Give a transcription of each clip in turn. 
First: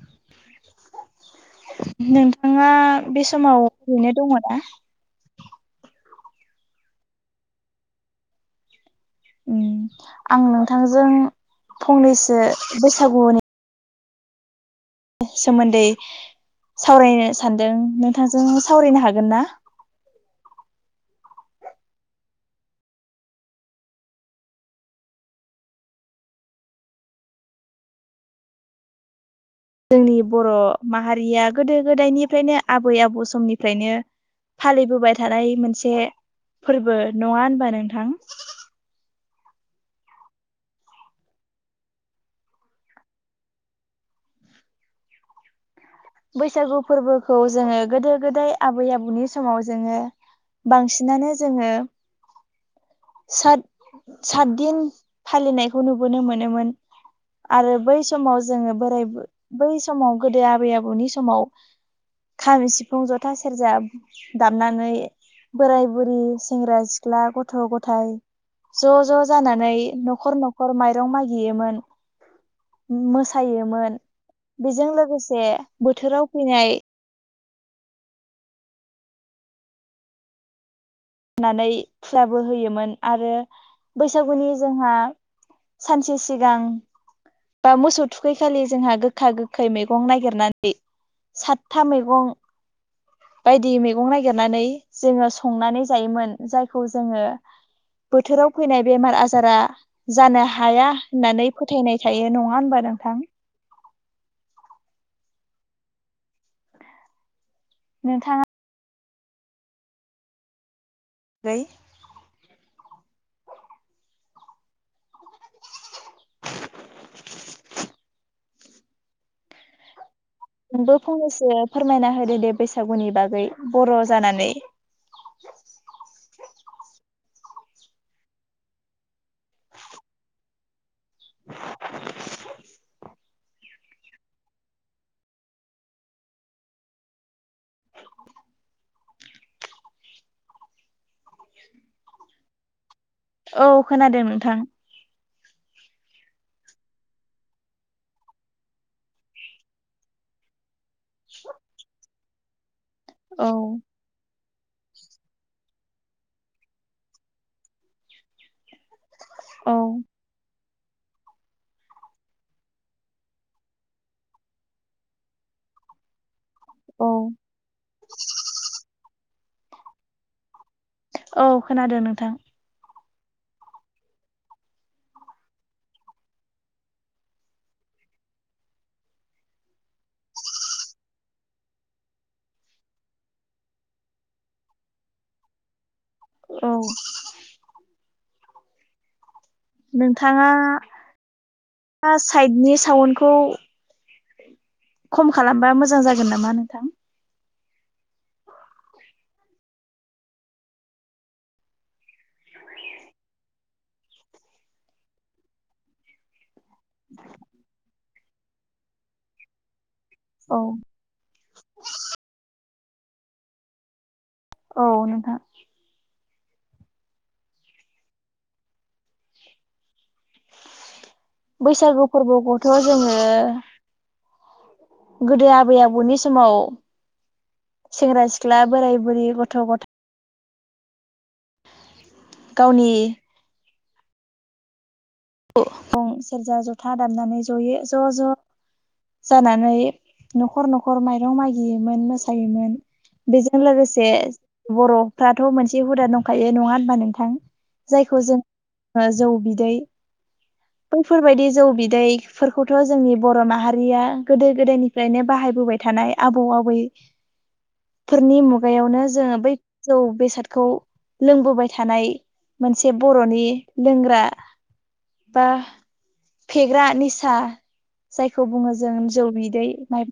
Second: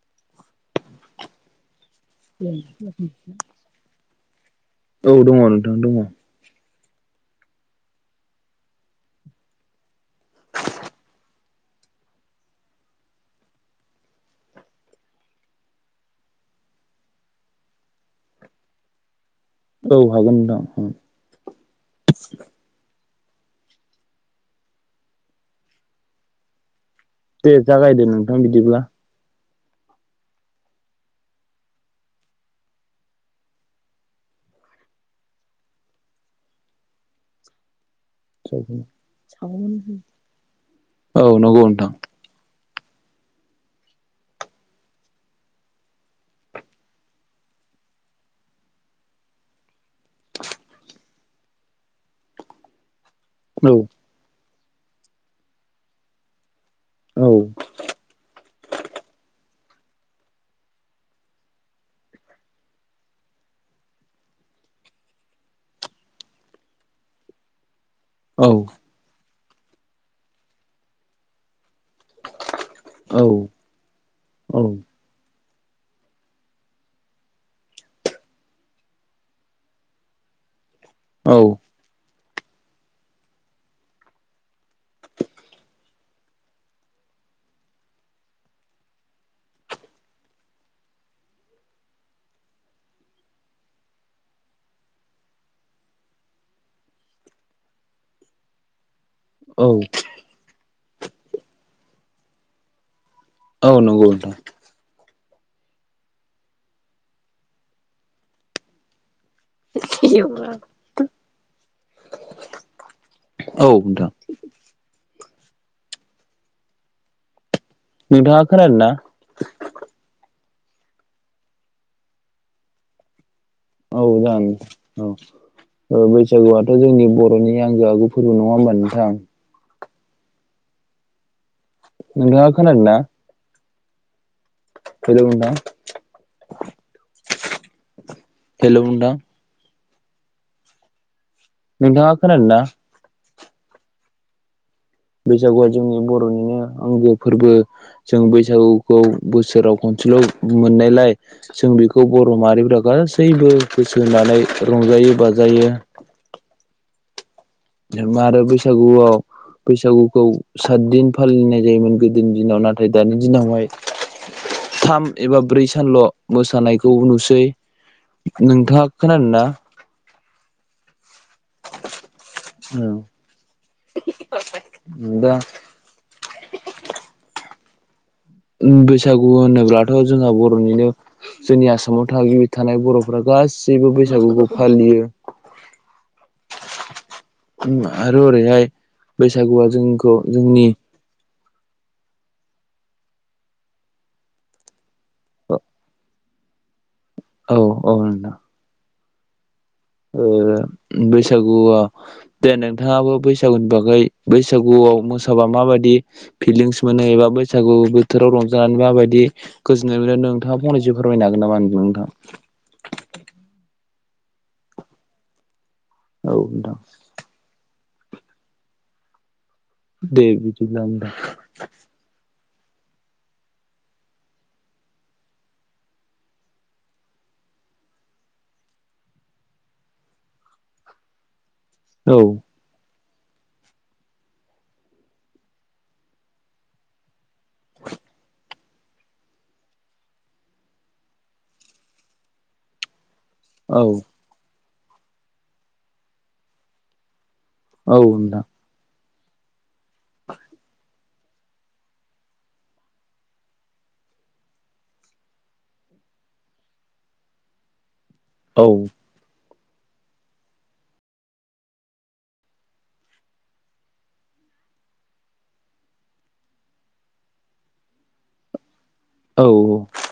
[unintelligible] नोंथाङा बे समाव ओरैनो दङना? औ [unintelligible] दङ। ओम आं नोंथांजों फंनैसो बैसागुनि सोमोन्दै सावरायनो सानदों। नोंथांजों सावरायनो हागोन ना? औ हागोन नोंथां ओम। दे जागायदो नोंथां बिदिब्ला। जोंनि बर माहारिया गोदो गोदायनिफ्रायनो आबै आबौ समनिफ्रायनो फालिबोबाय थानाय मोनसे फोरबो नङा होनबा नोंथां? औ नंगौ नोंथां। बैसागु फोरबोखौ जोङो गोदो गोदाय आबै आबौनि समाव जोङो बांसिनानो जोङो [inaudible] सात औ सातदिन फालिनायखौ नुबोनो मोनोमोन आरो बै समाव जोङो बोराय बै समाव गोदो आबै आबौ नि समाव खाम, सिफुं, जथा, सेरजा दामनानै बोराय बुरि सेंग्रा सिख्ला गथ' ग थाय औ ज' ज' जानानै नखर नखर माइरं मागियोमोन, मोसायोमोन, औ बेजों लोगोसे बोथोराव फैनाय औ होनानै खुलाबो होयोमोन आरो बैसागुनि जोंहा सानसे सिगां बा मोसौ थुखैखालि जोंहा गोखा गोखै मैगं नागिरनानै सातथा मैगं बायदि मैगं नागिरनानै जोङो संनानै जायोमोन जायखौ जोङो बोथोराव फैनाय बेमार आजारा जानो हाया होननानै फोथायनाय थायो, नङा होनबा नोंथां? औ नंगौ नोंथां। नोंथाङा [unintelligible] [unintelligible] औ नोंथां। [inaudible] नोंथाङा खोनादोंना? नोंबो फंनैसो फोरमायना होदो दे बैसागुनि बागै। बर' औ जागोन जानानै औ। ओ बैसागुआथ' जोंनि बर' फोरनि आंगो आगु फोरबो नङा होनबा नोंथां? नोंथाङा खोनादोंना? हेलौ नोंथां। हेलौ नोंथां। नोंथाङा खोनादोंना? औ खोनादों नोंथां। बैसागुआ जोंनि बर'निनो आंगो फोरबो जों बैसागुखौ बोसोराव खनसेल' मोननायलाय जों बेखौ बर' माहारिफ्रा औ गासैबो गोसो होनानै रंजायो बाजायो जेनेबा आरो बैसागुआव औ बैसागुखौ सात दिन फालिनाय जायोमोन गोदोनि दिनाव नाथाय दानि दिनावहाय थाम एबा ब्रै सानल' मोसानायखौ औ नुसै नोंथाङा खोनादोंना? औ खोनादों नोंथां। [unintelligible] बैसागु होनोब्लाथ' जोंहा बर'निनो जोंनि आसामाव थागिबि थानाय बर'फ्रा गा गासैबो बैसागुखौ फालियो औ उम आरो ओरैहाय बैसागुआ जोंखौ जोंनि दा साइडनि साउन्डखौ खम खालामबा मोजां जागोन नामा नोंथां। औ औ नोंथां। औ बैसागु दे नोंथाङाबो बैसागुनि बागै बैसागुआव मोसाबा मा माबायदि फिलिंस मोनो एबा बैसागु बोथोराव रंजानानै माबायदि ओमफ्राय औ नोंथाङा फंनैसो फोरमायनो हागोन नामा होनदों नोंथां? औ नोंथां। औ नोंथां। दे बिदिब्ला होमबा। थ' जोङो गोदो आबै आबौनि समाव सेंग्रा सिख्ला, बोराय बुरि, गथ' गथथाय औ गावनि फं सेरजा जथा दामनानै जयोै ज' ज' जानानै न'खर, न'खर माइरं मागियोमोन मोसायोमोन बेजों औ लोगोसे बर'फ्राथ' मोनसे हुदा दंखायो नङा होनबा नोंथां? औ जायखौ जों नोंथां। जौ बिदै बैफोरबायदि जौ बिदैफोरखौथ' जोंनि बर' माहारिया गोदो गोदायनिफ्रायनो बाहायबोबाय थादों। नाय आबौ आबै फोरनि औ मुगायावनो जोङो बै जौ बेसादखौ लोंबोबाय थानाय मोनसे बर'नि लोंग्रा बा फेग्रा निसा जायखौ बुङो जों जौ औ बिदै माइब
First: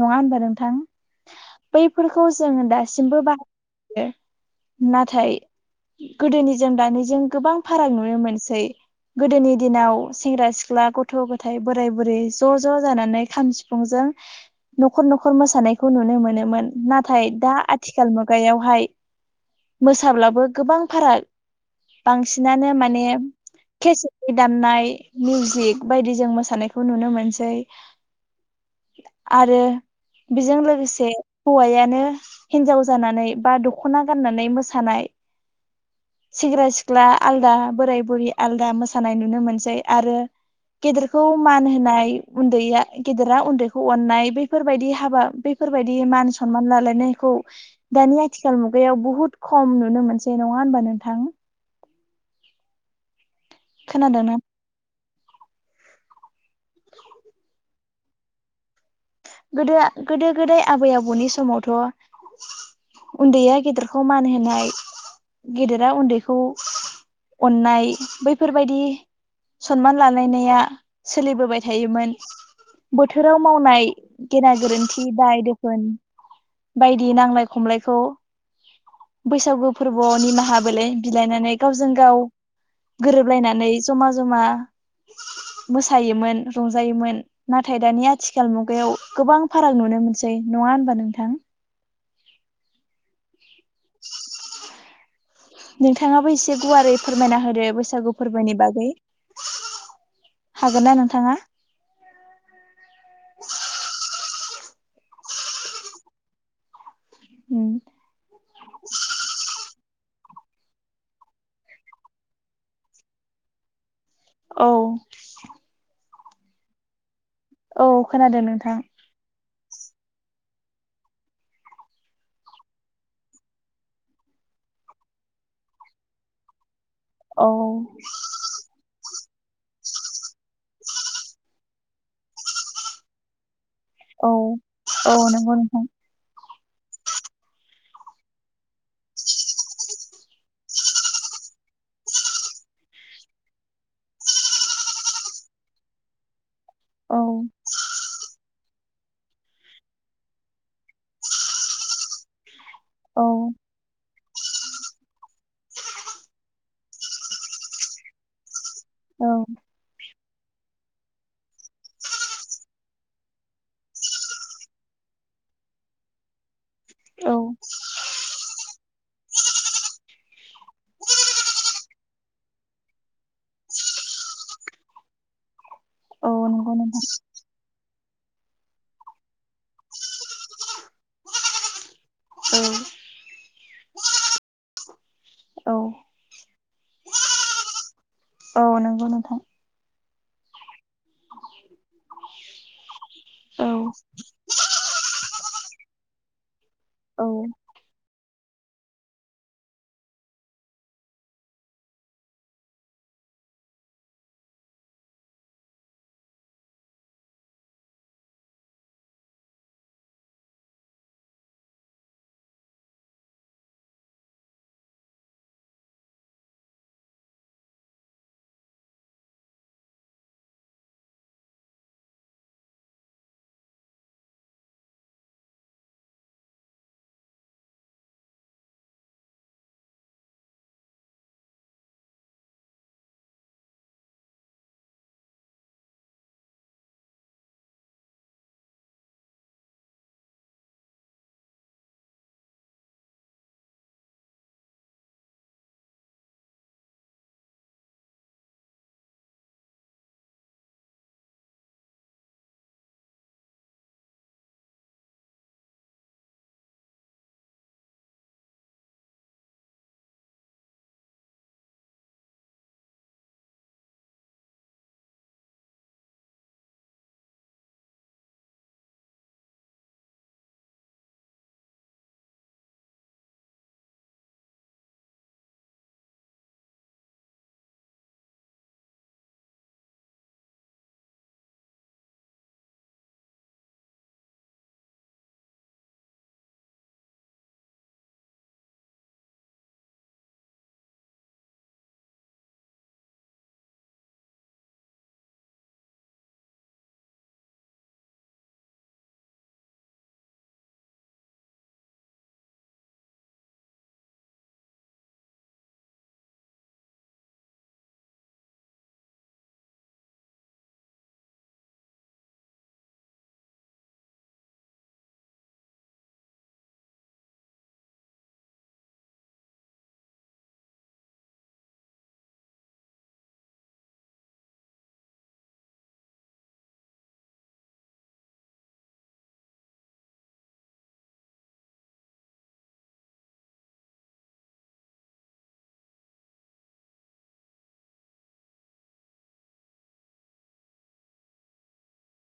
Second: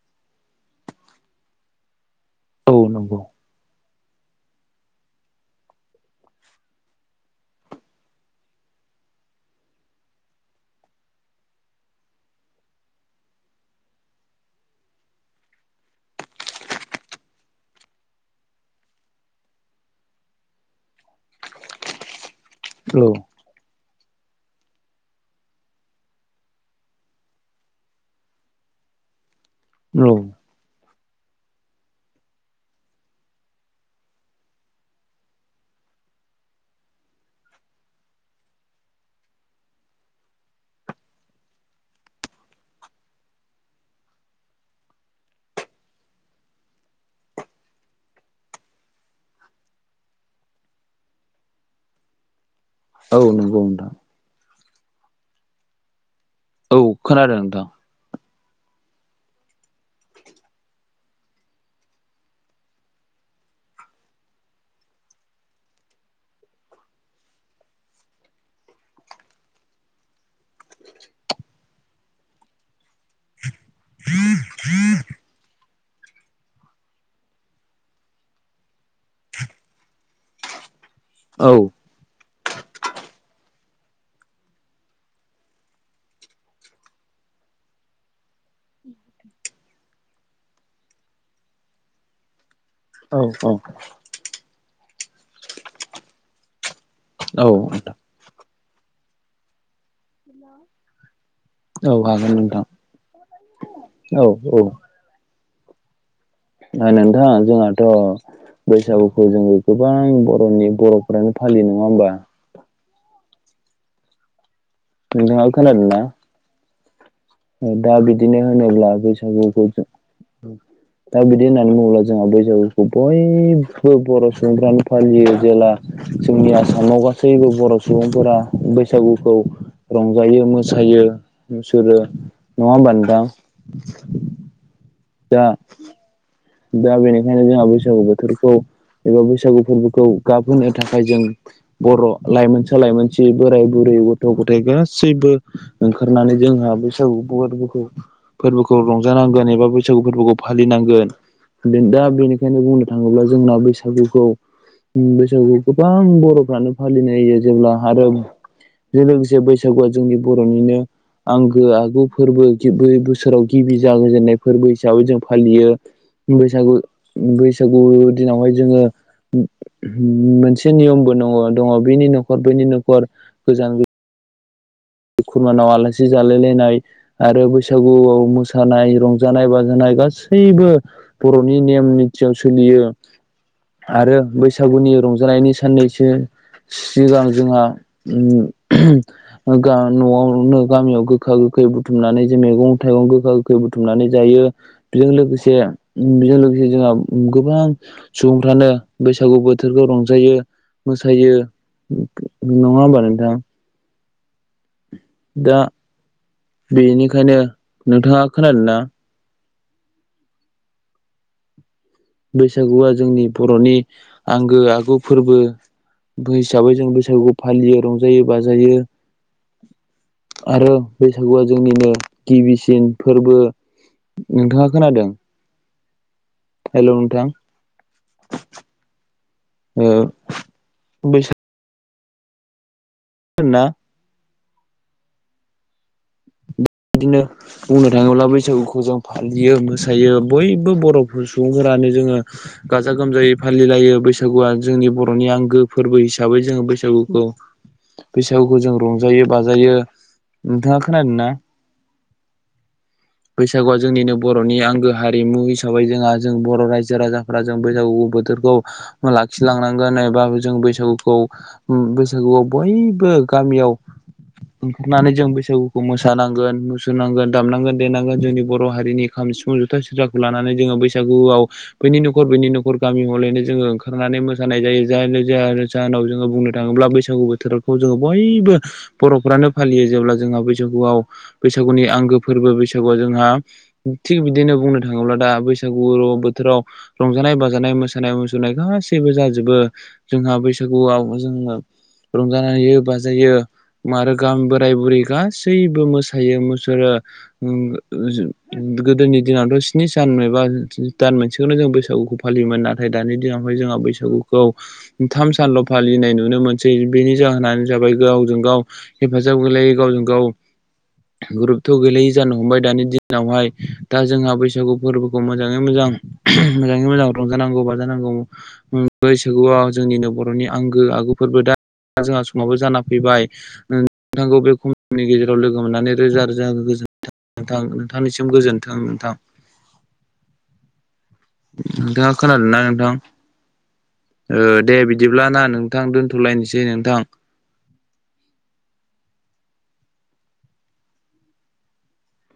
नङा होनबा नोंथां बै बेफोरखौ जों औ नंगौ दासिमबो बाहायो नाथाय गोदोनि जों दानिजों गोबां फाराग नुनो मोनसै। गोदोनि दिनाव सेंग्रा सिख्ला गथ' गथाय बोराय बुरै ज' ज' जानानै खाम सिफुंजों न'खर न'खर मोसानायखौ नुनो मोनोमोन नाथाय दा आथिखाल मुगायावहाय मोसाब्लाबो गोबां फाराग बांसिनानो माने औ औ केसेदनि दाननाय मिउजिक बायदि जों मोसानायखौ नुनो मोनसै [inaudible] आरो बेजों लोगो से हौवायानो हिनजाव जानानै बा दखना गाननानै मोसानाय सेंग्रा सिख्ला आलदा, बोराय बुरि आलदा मोसानाय नुनो मोनसै आरो गेदेरखौ मान होनाय, उन्दैया गेदेरा उन्दैखौ अननाय, बेफोरबायदि हाबा बे फोरबायदि मान सनमान लालायनायखौ दानि आथिखाल मुगायाव बुहुत खम नुनो मोनसै नङा होनबा नोंथां? औ नों खोनादों ना? औ खोनादों नोंथां। गोदो गोदो गोदाय आबै आबौनि समावथ' उन्दैया गेदेरखौ मान होनाय, गेदेरा उन्दैखौ अननाय बैफोरबायदि सनमान लालायनाया सोलिबोबाय थायोमोन। बोथोराव मावनाय गेना गोरोन्थि दाय-दोफोन बायदि नांलाय खमलायखौ बैसागु फोरबोआव निमाहा बिलायनानै औ गावजों गाव गोरोबलायनानै जमा जमा मोसायोमोन रंजायोमोन नाथाय दानि आथिखाल मुगायाव गोबां फाराग नुनो मोन सै नङा होनबा नोंथां? औ औ। नोंथाङाबो एसे गुवारै फोरमायना औ होदो नोंथां बैसागु फोरबोनि बा गै हागोन ना नोंथाङा? औ हागोन नोंथां, औ औ। ओ नोंथां उम जोंहाथ' बैसागुखौ जोङो गोबां बर'नि बर'फोरानो फालियो नङा होमबा? औ नोंथाङा खोनादों ना? औ दा बिदिनो खोनादों नोंथां होनोब्ला बैसागुखौ दा बिदि होननानै बुङोब्ला जोंहा बैसागुखौ बयबो बर' सुबुंफ्रानो फालियो जेला जोंनि आसामाव औ गासैबो बर' सुबुंफोरा बैसागु खौ रंजायो मोसायो बिसोरो नङा होमबा नोंथां? औ औ दा नोंगौ नोंथां। दा बेनिखायनो जोंहा बैसागु बोथोरखौ एबा बैसागु फोरबोखौ गाब होनो थाखाय जों बर' लाइमोनसा लाइमोनसि बोराय बुरै गथ'-गथाइ गासैबो ओंखारनानै जोंहा औ बैसागु फोरबोखौ फोरबोखौ रंजानांगोन एबा बैसागु फोरबोखौ फालिनांगोन दा बेनिखायनो बुंनो थाङोब्ला औ जोंना बैसागुखौ बैसागुखौ गोबां बर'फ्रानो फालिनाय होयो जेब्ला आरो जे औ लोगोसे बैसागुआ जोंनि बर'निनो आंगो आगु फोरबो बै बोसोराव गिबि जागायजेननाय फोरबो हिसाबै जों फालियो। बैसागु औ बैसागु दिनावहाय जोङो मोनसे नियमबो नङ'-दङ' बेनि न'खर बैनि न'खर गोजान खुरमानाव आलासि औ जालाय नंगौ लायनाय नोंथां आरो बै सागुआव मोसानाय रंजानाय बाजानाय गासैबो बर'नि नेम निथियाव सोलियो। औ आरो बैसागुनि रंजानायनि औ साननैसो सिगां जोंहा औ नंगौ नोंथां ओ गा-न'आवनो गामियाव गोखा-गोखै बुथुमनानै जे मैगं-थाइगं गोखा गोखै औ बुथुमनानै जायो बेजों लोगोसे बेजों लोगोसे जोंहा औ गोबां सुबुंफ्रानो बैसागु बोथोरखौ रंजायो मोसायो नङा होनबा नोंथां? दा बेनिखायनो, नोंथाङा खोनादों ना? बैसागुआ जोंनि बर'नि आंगो आगु फोरबो बो हिसाबै जों बैसागुखौ फालियो रंजायो बाजायो। आरो बैसागुआ जोंनिनो गिबिसिन फोरबो। नोंथाङा खोनादों? हेल' नोंथां। ओ बैसा [unintelligible] बिदिनो बुंनो थाङोब्ला बैसागुखौ जों फालियो मोसायो बयबो बर' सुबुंफोरा गानो जोङो गोजा गोमजायै फालिलायो बैसागुआ जोंनि बर'नि आंगो फोरबो हिसाबै जों बैसागुखौ बैसागुखौ जों रंजायो बाजायो नोंथाङा खोनादों ना? [inaudible] बैसागुआ जोंनिनो बर'नि आंगो हारिमु हिसाबै जोंहा जों बर' रायजो राजाफ्रा जों बैसागु बोथोर खौ लाखिलांनांगोन एबा जों बैसागुखौ बैसागुआव बयबो गामियाव ओंखारनानै जों बैसागुखौ मोसानां गोन मुसुरनांगोन दामनांगोन देनांगोन जोंनि बर' हारिनि खाम सिफुं जुथा सेरजाखौ लानानै जोङो बैसागुआव बैनि न'खर बैनि न'खर गामि होलैनो जोङो ओंखारनानै मोसानाय जायो [unintelligible] बुंनो थाङोब्ला बैसागु बोथोरखौ जोङो बयबो बर'फ्रानो फालियो जेब्ला जोंहा बैसागुआव बैसागुनि आंगो फोरबो बैसागुआ जोंहा थिग बिदिनो बुंनो थाङोब्ला दा बैसागु बोथोराव रंजानाय बाजानाय मोसानाय मुसुरनाय गासैबो जाजोबो जोंहा बैसागुआव। जोंओ रंजायो बाजायो गाम बोराय बुरै गासैबो मोस मोसायो मुसुरो [inaudible] गोदोनि दिनावथ' सिनि सान एबा दान मोनसे जों बैसागुखौ फालियोमोन नाथाय दानि दिनावहाय जोंहा बैसागुखौ थाम सानल' फालिनाय नुनो मोनसै बेनि जाहोनानो जाबाय गावजों गाव हेफाजाब होलायै गावजों गाव [inaudible] ग्रुपथ' गैलायै जानो हमबाय दानि दिनावहाय दा जोंहा बैसागु फोरबोखौ मोजाङै मोजां मोजाङै मोजां रंजानांगौ बाजानांगौ बैसागुआव जोंनिनो बर'नि आंगो आगुफोर जोंहा दा समावबो जाना फैबाय नोंथांखौ बे कमनि गेजेराव लो लोगो मोननानै रोजा रोजा गोजोन्थों नोंथां नोंथांनिसिम गोजोन्थों नोंथां। [unintelligible] नोंथांङा खोनादोंना नोंथां? ओ दे बिदिब्ला ना नोंथां दोनथ'लायनोसै नोंथां।